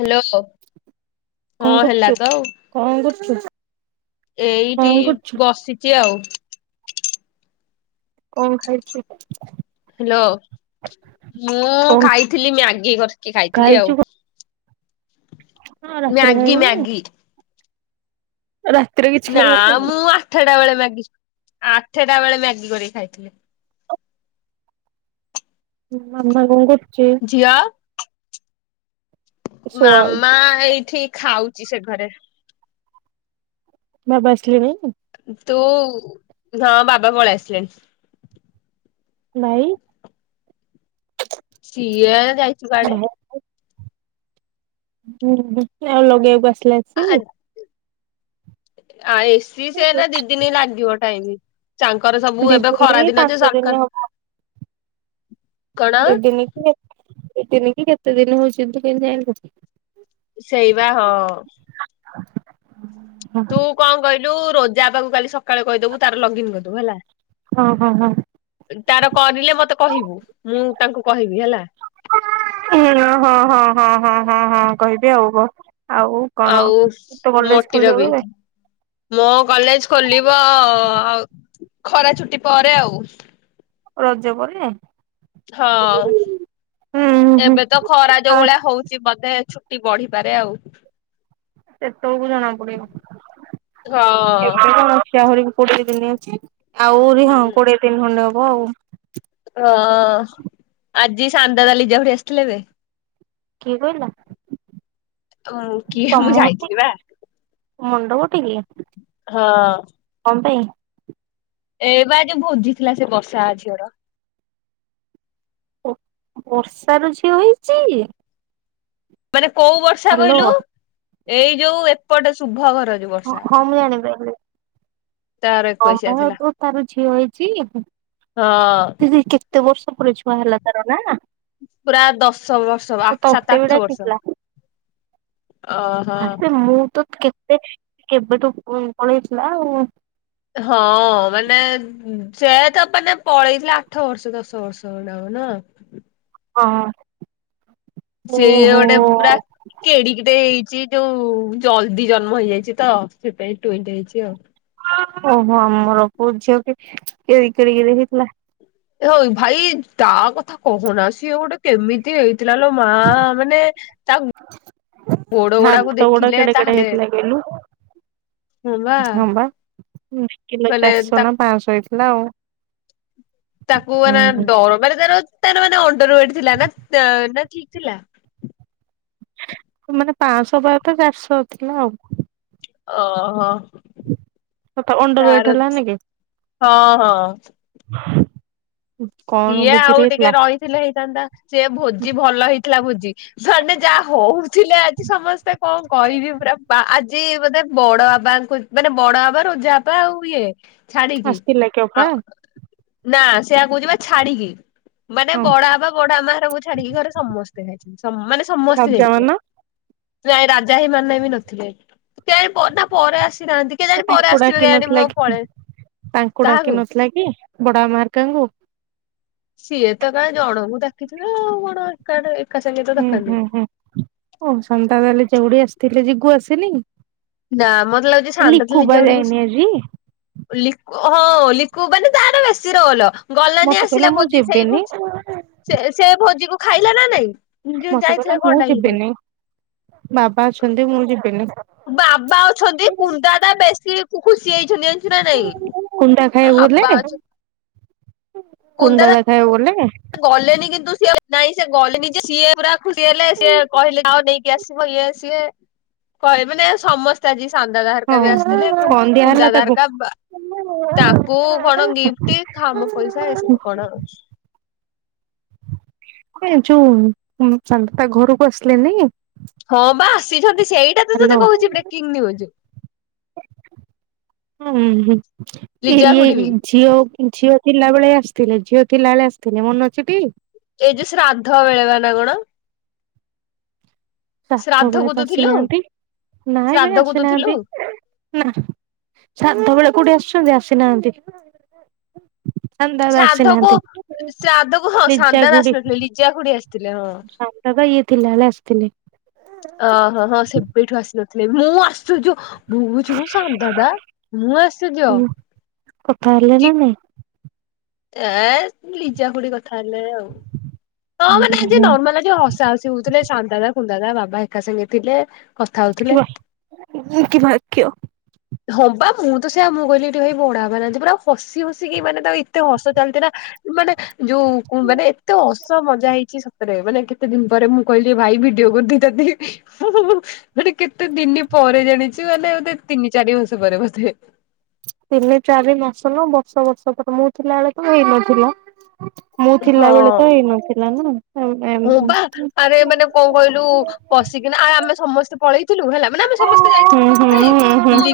Hello କଣ ହଁ ହେଲା କରୁଛୁ ତ ଆଉ କଣ କରୁଛୁ ଏଇଠି କଣ କରୁଛୁ ବସିଛି ଆଉ କଣ ଖାଇଛି ହ୍ୟାଲୋ ମୁଁ କଣ ଖାଇଥିଲି ମୁ ଆଗେଇ କରିକି ଖାଇଥିଲି ଖାଇଛୁ ଆଉ କଣ ରାତିରେ ମ୍ୟାଗି ଖାଇବୁନି? ମ୍ୟାଗି ରାତିରେ କିଛି ନା ଖାଇବୁନି। ମୁଁ ଆଠଟା ବେଳେ ମାଗିଛି ଆଠଟା ବେଳେ ମ୍ୟାଗି କରିକି ଖାଇଥିଲେ ହଁ ଜିଆ? ମାମା ଶୁଆଉଛି। ଏଇଠି ଖାଉ ସେ ଘରେ ବାବା ଆସିଲେଣି? ତୁ ମା ବାବା ପଳେଇ ଆସିଲେ। ଭାଇ ସିଏ। ଯାଇଛୁ ଗାଡେ ହୁଁ ଆଉ ଲଗେଇ କି ଆସ ଆଉ ଏସିି ସେ ନା ଦି ଦିନ ହିଁ ଲାଗିବ। କାଇଁକି ତାଙ୍କର ସବୁ ଦି ଏବେ ଖରା ଦିନ ଦିନଯେ ପାଞ୍ଚ ଦିନ ସଙ୍କ ହବ କଣ? ଦି ଦିନ କି ଦି ଦିନ କି କେତେ ଦିନ ହଉଛି ତୁ କେହିତି ଜାଣିଲୁ। ସେଇବା ହଁ ଆ ତୁ କଣ କହିଲୁ? ରୋଜା ବାବାକୁ କାଲି ସକାଳେ କହିଦବୁ ତାର ଲଗିନ କରିଦବୁ ହେଲା। ହଁ ହ ହ ତାର କରିଲେ ମତେ କହିବୁ ମୁଁ ତାଙ୍କୁ କହିବି ହେଲା ହଁ ହଁ ହଁ ହ ହ ହ କହିବି ଆଉ କ ଆଉ ମଟିର ଖୋଲିବ ବି କେବେ ମୋ କଲେଜ ଖୋଲିବ ଆଉ। ଖରା ଛୁଟି ପରେ ଆଉ। ରଜ ପରେ। ହଁ ହୁଁ ହୁଁ ଏବେ ତ ଖରା ଯୋଉ ଫାଷ୍ଟ ଭଳିଆ ହଉଛି ବୋଧେ ବଢିପାରେ ଆଉ। ହ ତଳକୁ ଜଣା ପଡିବ କେତେ ହଁ। କଣ ଅଛି ଆହୁରି। ପ ଦିନିଛି। ଆହୁରି ହଁ କୋଡିଏ ଦିନ ଖଣ୍ଡେ। ହଉ। ହଁ ଆଜି ସାନ୍ ଦାଦା ଲିଜା ଖୁଡି ଆସିଥିଲେ ଯେ। କିଏ କହିଲ। ମୁଁ କିଏ ମୁଁ ଯାଇଥିଲି ବା। ମୁଣ୍ଡ ଗୋଟିକି ହଁ ତମ ପାଇଁ? ଏ ବା ଆଜି ଭୋଜି ଥିଲା ସେ ବର୍ଷା ଝିଅର। ବର୍ଷା ର ଝିଅ ହେଇଛି। ମାନେ କୋଉ ବର୍ଷା ହ୍ୟାଲୋ କହିଲୁ। ଏଇ ଯୋଉ ଏପଟେ ଶୁଭ ଘ ହଁ ମୁଁ ଜାଣିପାଇଲି। ତାର ହଁ ଏକୋଇଶିଆ ହଁ ଥିଲା। ତ ତାର ଝିଅ ହେ ଛି [unintelligible] ହଁ। ଦିଦି କେତେ ବର୍ଷ ଉପୁର ଛୁଆ ହେଲା ତାର ନା। ପୁରା ଦଶ ବର୍ଷ ବା ଆଉ ଆ ତତେ ସାତ ଆଠ ବର୍ଷ। ଓହୋ। ସେ ମୁଁ ତ କେ କେବେ ଠୁ କଣ ହେଇଥିଲା ଆଉ ହଁ ମାନେ ସେ ତ ମାନେ ପଳେଇଥିଲା ଆଠ ବର୍ଷ ଦଶ ବର୍ଷ ଭଳିଆ ହବ ନୁହଁ। ହଁ। ସିଏ ଓହୋ ଗୋଟେ ପୁରା କେଡିକଟେ ହେଇ ସେ ଯୋଉ ଜଲଦି ଜନ୍ମ ହେଇଯାଇଛି ତ ସେଥି ପାଇଁ ଟୁଉଁଟେ ହେଇଛି ଆଉ। ଓହୋ ଆମର ପୁଅ ଝିଅ ବି କେଡିକି କେଡିକି ରେ ହେଇଥିଲା। ଓଏ ଭାଇ ତା କଥା କହନା ସିଏ ଗୋଟେ କେମିତି ହେଇ ଥିଲା ଲୋ ମା ମାନେ ତା ଗୋଡ ଗୋଡାକୁ ହାତ ଗୋଡ ଦେଖିଲେ କେଡେ କେଡେ ତାହଲେ ହେଇଥିଲା କହିଲୁ ହେଲା ହଁ ବା କିଲୋ ମାନେ ଚାରିଶହ ନା ତାକୁ ପାଞ୍ଚଶହ ହେଇଥିଲା ଆଉ ତାକୁ ଆ ନା ଡର ମାନେ ତାର ତାର ମାନେ ଅଣ୍ଟର ୱେଟ୍ ଥିଲା ନା ତା ନା ଠିକ ଥିଲା। ମାନେ ପାଆଁଶ ହବା କଥା ଚାରିଶ ଥିଲା ଆଉ। ଓ ହୋ ହୋ। [inaudible] ଅଣ୍ଡର ୱେଟ ତାର ହେଲାନି କି ହଁ ହଁ। କଣ ସିଏ ଆଉ ଭୋଜିରେ ହେଇଥିଲା ଟିକେ ରହିଥିଲେ ହେଇଥାନ୍ତା। ସିଏ ଭୋଜି ଭଲ ହେଇଥିଲା ଭୋଜି ମାନେ ଯାହା ହଉଥିଲେ ଆଜି ସମସ୍ତେ କଣ କହିବି। ପୁରା ବା ଆଜି ବୋଧେ ବଡ ବାବାଙ୍କୁ ମାନେ ବଡ ବାବା ରୋଜା ବାବା ଆଉ ଇଏ ଛାଡିକି ଆସିଥିଲା କି ଅପା। ଆଉ ନା ସେଆ କହୁଚିପା ଛାଡ଼ିକି ମାନେ ହଁ ବଡା ଆବା ବଡା ଆମା ଘରକୁ ଛାଡିକି ଘରେ ସମସ୍ତେ ଖାଇଛନ୍ତି। ମାନେ ସମସ୍ତେ ରାଜା ଯାଇଥିଲେ। ମାନ ନାଇ ରାଜା ଆଇ ମାନା ଆଇ ବି ନଥିଲେ। କେଆଣି ପ ତା ପରେ ଆସି ତାଙ୍କୁ ଡାକି ନଥିଲା କି, ତାଙ୍କୁ ଡାକି କାହାକୁ ନଥିଲା କି? ବଡ ଆମା ହରିକାଙ୍କୁ। ସିଏ ତ କାଇଁ ଜଣଙ୍କୁ ଡାକିିଥିବେ ଆଉ କଣ ଏକା ସାଙ୍ଗେ ତ ହୁଁ ଡାକନ୍ତି। ହୁଁ ହୁଁ ଓ ସନ୍ତାକାଲି ଚିଙ୍ଗୁଡି ଆସି ତିଲି ଯିଗୁ ଆସିନି। ନା ମତେ ଲାଗୁଛି ଶାନ୍ତ ଲିକୁ ବା ନିଜ ଆଡ ବସି, ଯାଇନି ଆଜି ଲିଖୁ ହଉ ଲିକୁ ମାନେ ତାର ବେସି ରୋଲ ଗଲାନି ମତେ କହିଲା ଆସିଲା ମୁଁ ଭୋଜି ସେଇ ଯିବିନି ସେ ସେ ଭୋଜି କୁ ଖାଇଲା ନା ନାଇଁ ଯଉ ମତେ କହିଲା ଯାଇଥିଲା ମୁଁ କଣ ପାଇଁ ଯିବିନି ବାବା ଅଛନ୍ତି ମୁଁ ଯିବିନି ବାବା ଅଛନ୍ତି ପୁଣ୍ଡା ଟା ବେଶୀ ସିଏ ଖୁସି ହେଇଛନ୍ତି ନା ନାଇଁ କୁନ୍ଦା ହାଁ ବାବା ଅଛନ୍ତି କୁନ୍ କୁନ୍ଦା ଦା ଦାଦା ଖାଇଆକୁ ଗଲେ। ଗଲେନି କିନ୍ତୁ ସିଏ ନାଇଁ ସେ ଗଲେ ସିଏ ପୁରା ଖୁସି ହେଲେ ସିଏ କହିଲେ ଆଉ ନେଇକି ଆସିବ ଇଏ ସିଏ କହିବେ ମାନ ସମସ୍ତେ ଆଜି ସାନ ଦାଦା ହଁ ଅରିକା ବି ଆସିଥିଲେ, କଣ ଦିଆ କୁନ୍ ହେଲା ଦାଦା ତାକୁ? ଆରିକ ତାଙ୍କୁ କଣ ଗିଫ୍ଟ ଖ୍ୟାମ ପଇସା ଏଇସବୁ କଣ ଯୋଉନ୍ ସନଦାଦା ତା ଘରକୁ ଆସିଲେନି ହଁ ବା ଆସିଛନ୍ତି ସେଇଟା ତ ହ୍ୟାଲୋ। ତତେ କହୁଛି ବ୍ରେକିଂ ନ୍ୟିଉଜ୍। ହୁଁ ହଁ ହୁଁ, ଏ ଇ ଝିଅ ଝିଅ ଥିଲା ବେଳେ ଆସିଥିଲେ ଝିଅ ଥିଲା ବେଳେ ଆସିଥିଲେ ମନେ ଅଛି ଟି ଏଇ ଯୋଉ ଶ୍ରାଦ୍ଧ ବେଳେ ବା ନା କଣ? ଶ୍ରାଦ୍ଧ ବଳେ କୁ ତ ତୁ ଥିଲୁ ଆସିନାହାନ୍ତି ନାଇଁ ବେ ଶ୍ରାଦ୍ଧ କୁ ତୁ ଥିଲୁ ଆସିନାହାନ୍ତି ନା ଶ୍ରାଦ୍ଧବେଳେ କୋଉଠି ଆସିୁଛନ୍ତି ଆସିନାହାନ୍ତି ଶାନ୍ତି ଦାଦା ଶ୍ରାଦ୍ଧ କୁ ଆସିନାହାନ୍ତି ଶ୍ରାଦ୍ଧକୁ ହଁ ସାନ ଦାଦା ଆସି ନଥିଲେ ଲିଜା ଖୁଡି ଆସିଥିଲେ। ହଁ ଶ୍ରାଦ୍ଧ ତ ଇଏ ଥିଲା ବେଳେ ଆସିଥିଲେ ଅହଁ ହଁ ସେବେଠୁ ଆସି ନଥିଲେ, ମୁଁ ଆଶ୍ଚର୍ଯ୍ୟ ମୁ କହୁଚି କଣ ସାନଦାଦ, ମୁଁ କଥା ହେଲେ ନା ଆଶ୍ଚର୍ଯ୍ୟ ନାଇଁ? ଏ ଲିଜା ଖୁଡି କଥା ତାହଲେ ଆଉ ହଁ ମାନେ ଆଜି ହୁଁ ନର୍ମାଲ ଆଜି ହସା ହସି ହଉଥିଲେ ସାନ ଦାଦା ଦାଦା, ବାବା ଏକା ସାଙ୍ଗେ ଥିଲେ କଥା ହଉଥିଲେ। କି ଭ କ ହଁବା ମୁଁ ତ ସେଆ ମୁଁ କହିଲି ଏଠି ଭାଇ ବଢା ହବ ନାହାନ୍ତି ପୁରାଉ ହସି ହସିକି ମାନେ ତ ଏତେ ହସ ଚାଲିଛି ନା ମାନେ ଯୋଉ କୁହ ମ ଏତେ ମଜା ହେଇଛି ସତରେ ମାନେ କେତେ ଦିନ ପରେ ମୁଁ କହିଲି ଭାଇ ଭିଡିଓ କରିଦ ମାନେ କେତେ ଦିନ ପରେ ଜାଣିଛୁ ମାନେ ତିନି ଚାରି ମାସ ପରେ ବୋଧେ। ତିନି ଚାରି ମାସ ନ ବର୍ଷ ବର୍ଷ ପରେ ମୁଁ ଥିଲା ବଳେ କି ହେଇନଥିଲା। ମୁଁ ଥିଲା ବେଳେ ତ ହେଇନଥିଲା ନା। ହୁଁ ମୁଁ ବା ଆରେ ମାନେ କଣ କହିଲୁ ବସିକିନା ଆ ଆମେ ସମସ୍ତେ ପଳେଇ ଥିଲୁ ହେଲା ମାନେ ଆମେ ସମସ୍ତେ ଯାଇଥିଲୁ ଭୋଜି ହୁଁ ଭାଇ ହୁଁ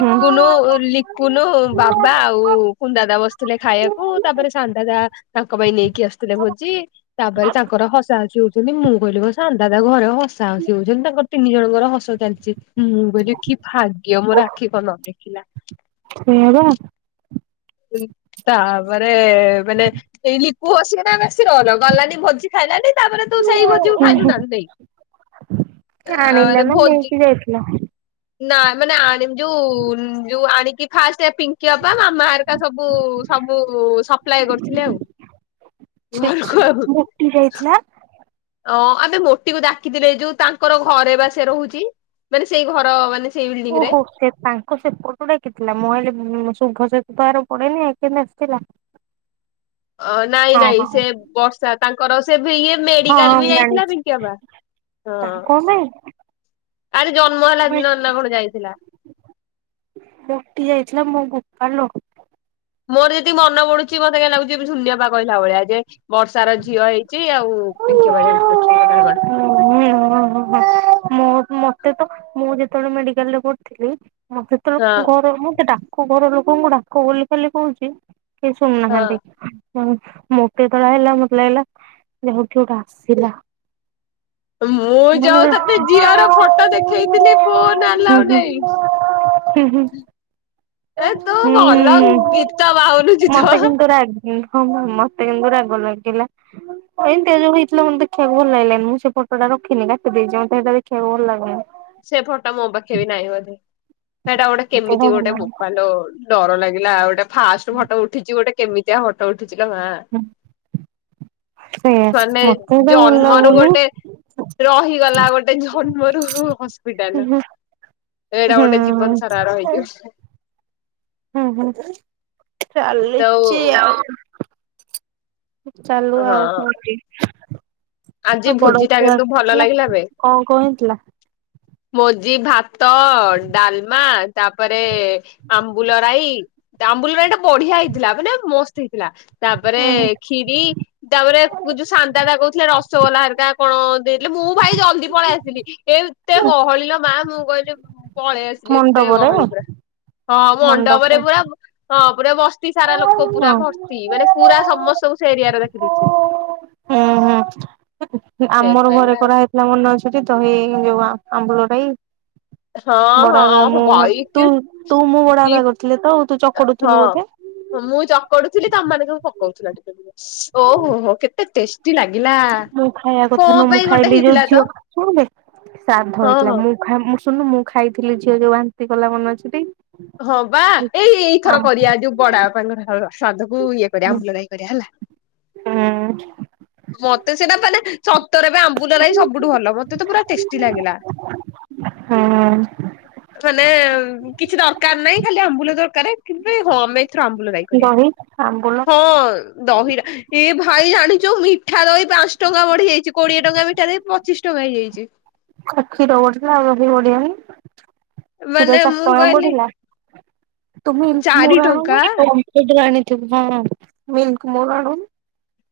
ହୁଁ। ଲିକୁନୁ ବାବା ଆଉ କୁନ୍ଦାଦା ବସିଥିଲେ ଖାଇବାକୁ। ତାପରେ ସାନ୍ଦାଦା ତାଙ୍କ ପାଇଁ ନେଇକି ଆସିଥିଲେ ଭୋଜି। ତାପରେ ତାଙ୍କର ହଉଛନ୍ତି ମୁଁ କହିଲି ସାନ୍ନ୍ଦା ତା ଘରେ ହସା ହସି ହଉଛନ୍ତି। ତାଙ୍କ ତିନି ଜଣଙ୍କର ହସ ଚାଲିଛି। ମୁଁ ବ କି ଭାଗ୍ୟ ମୋ ଆଖି କଣ ନ ଦେ ଥିଲା। ସେ ବା ତାପରେ ମାନେ ଏଇ ଲିପୁ ହସିକ ନା ବେଶୀ ର ଗଲାନି ଭୋଜି ଖାଇଲାନି ତାପରେ ତୁ ସେଇ ଭୋଜିକୁ ଖାଇଲୁ ନା ନାଇଁ [inaudible] ଆରେ ଆଣିଲା ନା ଭୋଜି ନେଇକି ଯାଇଥିଲା। ନା ମାନେ ଆ ଯୋଉ ଯୋଉ ଆଣିକି ଫାର୍ଷ୍ଟ ପିଙ୍କି ବା ମାମା ହେରିକା ସବୁ ସବୁ ସପ୍ଲାଏ କରୁଥିଲେ ଆଉ। ଛି ଛି ଘରକୁ ଆଉ ମୋଟି ଯାଇଥିଲା। ଅ ଆମେ ମୋଟିକୁ ଡକିଥିଲେ ଯୋଉ ତାଙ୍କର ଘରେ ବା ସେ ରହୁଛି। ମାନେ ସେଇ ଘର ମାନେ ସେଇ ବିଲ୍ଡିଂ ରେ ଓହୋ ସେ ତାଙ୍କ ସେ ପଟୁ ଡାକିଥିଲା। ମୁ ଭାବିଲି ଶୁଭ ସହିତ ତାର ପଡେଇନି କେମିତି ଆସିଥିଲା। ଅ ନାଇଁ ହଁ ନାଇଁ ହଁ। ସେ ବର୍ଷା ତାଙ୍କର ସେ ଇଏ ହଁ ହଁ ମେଡିକାଲ ବି ମୁଁ ଯାଇଥିଲା ଜାଣିଛି ପିଙ୍କିଅବା। ହଁ। ତାହା କଣ ପାଇଁ ଆରେ ଜନ୍ମ ହେଲା ମୁଁ ଦିନ ନା କଣ ଯାଇଥିଲା। କାଲୁ ମୋର ଯେତିକି ମନ ପଡୁଛି ମତେ କ ଲାଗୁଛି ସୁନି ଅପା କହିଲା ଭଳିଆ ଯେ ବର୍ଷାର ଝିଅ ହେଇଛି ଯ ଆଉ ପିଙ୍କି ଅପା ଯାଇଛି ଦେଖିବାକୁ ନାକଣ। ମ ତ ମୁଁ ଯେତେବେଳେ ମେଡିକାଲ ରେ ପଢଥିଲି ମୁଁ ସେତେବେଳେ ହଁ ଘର ମୁଁ ସେଟା ଆ ଘର ଲୋକଙ୍କୁ ଡାକ ବୋଲି ଖାଲି କହୁଛି କେ ହଁ ଶୁଣୁନାହାନ୍ତି। ହଁ ମୋତେ ଯେତେବଳେ ହେଲା ମତେ ଲାଗିଲା [inaudible] ଆସିଲା। ମୁଁ ମାନେ ଯୋଉ ହୁଁ ହୁଁ। ତତେ ଝିଅର ଫଟୋ ଦେଖେଇଥିଲି ଫୋନ ହୁଁ ଆଲୋ ନାଇଁ। ହୁଁ ହୁଁ। ଏ ତୁ ଭଲ ଗୀତ [inaudible] ମତେ କିନ୍ତୁ ରାଗ ହଁ ମତେ କିନ୍ତୁ ରାଗ ଲାଗିଲା ଏମିତି ଯୋଗୁ ହେଇଥିଲା ମତେ ଦେଖିବାକୁ ଭଲ ଲାଗିଲାନି ମୁଁ ସେ ଫଟୋଟା ରଖିନି କାଟି ଦେଇେଇଛି ମତେ ସେଟା ଦେଖିବାକୁ ଭଲ ଲାଗୁି ସେ ଫଟୋ ମୋ ପାଖେ ବି ନାହିଁ ବୋଧେ ସେଟା ଗୋଟେ ମତେ କେମିତି ଭଲ ଗୋଟେ ଲାଗୁନି ବପାଲ ଡର ଲାଗିଲା ଆଉ ଗୋଟେ ଫାଷ୍ଟ ଫଟ ଉଠିଛି ଗୋଟେ କେମିତିଆ ଫୋଟ ଉଠି [inaudible] ସେଇଆ ମାନେ ମତେ ଏଟା ଭଲ ଜନ୍ମରୁ ଲାଗୁନି। ଗୋଟେ ରହିଗଲା ଗୋଟେ ଜନ୍ମରୁ ହୁଁ ହସ୍ପିଟାଲ ଏଇଟା ଗୋଟେ ଜୀବନସାରା ରହିକି ଅଛି ହୁଁ ହୁଁ ଯୋଉ ଚାଲିଛି ଆଉ [inaudible] ଚାଲୁ ହଁ। ଆଉ କଣ ଆଜି ଆଉ ବଡ ଭୋଜି ଟା ଝିଅ କିନ୍ତୁ ଭଲ ଆସିଥିଲା ଲାଗିଲା ବେ କଣ କଣ ହେଇଥିଲା? ମୋ ଜି ଭାତ ଡାଲମା ତାପରେ ସେ ଆମ୍ବୁଲ ରାଇ ତା ଆମ୍ବୁଲ ରାଇ ଟା ବଢିଆ ହେଇଥିଲା ବଲେ ମସ୍ତ ହେଇଥିଲା। ଥିଲା ତାପରେ ଉଁ କ୍ଷୀରି ତାପରେ ଯୋଉ ଶାନ୍ତଳା କହୁଥିଲେ। ଳା ଘରିକା କଣ ଦେଇଥିଲେ ମୁଁ ଭାଇ ଜଲଦି ପଳେଇ ଆସିଲି ଏ ଏତେ ଗହଳୀ ଲୋ ମା ମୁଁ କହିଲି ପଳେଇ ଆସିଲି ଏତେ ମଣ୍ଡପରେ ଗହଳି ପୁରା ହଁ ମଣ୍ଡପ ମଣ୍ଡପରେ ହଁ। ପୁରା ହଁ ପୁରା ବ ତି ସାରା ଲୋକ ହୁଁ ପୁରା ଭର୍ତ୍ତି ମାନେ ପୁରା ସମସ୍ତଙ୍କୁ ସେ ଏରିଆରେ ଦେଖ ଚିଡୁଛି ଆମର ଘରେ କଡା ହେଇଥିଲା ମନେ ଅଛଟି ତ ହେଇନି ଯମା ଆମ୍ବୁଳ ରାଇ ବଡାବା ହଁ ହଁ ମୁଁ ଭାଇ ତୁ କି ତୁ ମୁଁ କି ବଡାବା କରୁଥିଲେ ତ ତୁ ଚକଡୁଥିଲୁ ବୋଧେ ପଡୁଥିଲି ତମମାନେ ସବୁ ପକଉଥିଲା ଟିକେ ଟ ଓହୋ ହୋ କେତେ ଟେଷ୍ଟି ଲାଗିଲା ମୁଁ ଖାଇବା କଥା କଣ ନୁହଁ ମୁଁ ପାଇଁ ଗୋଟେ ଖାଇଲି ଯୋଉ ହେଇଥିଲା ଝିଅ ତ ଶୁଣିବେ ହଁ ହଁ ଶୁଣୁନୁ ମୁଁ ଖାଇଥିଲି ଝିଅ ଯୋଉ ବାନ୍ତି କଲା ମନ ଅଛି ଟି ହଁ ବା ଏଇ ଏଇଥର ଆମ୍ କରିବା ଯୋଉ ବଡ ବାପାଙ୍କର ଶ୍ରାଦ୍ଧକୁ ଇଏ କରିବା ହୁଁ ଆମ୍ବୁଲରାଇ କରିବା ହେଲା ମତେ ସେଇଟା ମାନେ ସତରେ ବା ଆମ୍ବୁଲ ରାଇ ସବୁଠୁ ଭଲ ମତେ ତ ପୁରା ଟେଷ୍ଟି ଲାଗିଲା ହୁଁ ମାନେ କିଛି ଦରକାର ଏଇ ଖାଲି ଆମ୍ବୁଲ ଦରକାରେ କେବେ ହଅ ମେ ଆମ୍ବୁଲ ରାଈ କରିବା ଦହି ଆମ୍ବୁଲ ହଁ ଦହିରା ଏ ଭାଇ ଜାଣିଛୁ ମିଠା ର ବି ପାଞ୍ଚ ଟଙ୍କା ବଢିଯାଇଛି କୋଡିଏ ଟଙ୍କା ମିଠା ପଚିଶ ଟଙ୍କା ହେଇଯାଇଛି। ଆଖି ର ଆଉ ବଆି [inaudible] କ୍ଷୀର ମାନେ ମୁଁ ଚାରିଟଙ୍କା କହିଲି ବଢିଲା ତୁମ ଚାରି ମୋର ଟଙ୍କା ଆଣୁନ ମିନ କୁମୋର ଆଣୁ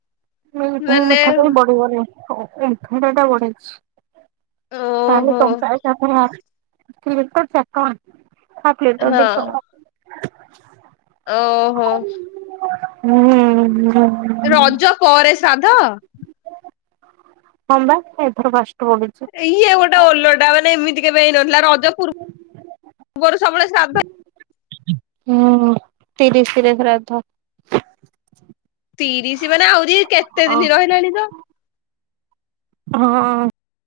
[inaudible] ତ ମାନେ ମିଠା ତ ବଢିବନି ହଁ ଏଠଟା ଟା ବଢେଇଛି ଚାରି ଓହୋ ଟଙ୍କା ଚାରି ଟଙ୍କା ହାପ୍ ପ୍ଲେଟ ଟା ହଁ ଦି ଟଙ୍କା [inaudible] ଓହୋ ହୁଁ ହୁଁଁ ହୁଁ ରଜ ପରେ ସା ତ କବା ଏଥର ଫଷ୍ଟ [inaudible] ଇଏ ଗୋଟେ ଓଲଟା ମାନେ ଏମିତି କେବୋଇନ [inaudible] ରଜ ପୂର୍ବରୁ ସବୁବେଳେ ଶ୍ରାଦ୍ଧ ହୁଁ ତିରିଶ ତାରିଖରେ ରଥ ତିରିଶ ମାନେ ଆହୁରି କେତେ ଦିନ ରହିଲାଣି ତ ହଁ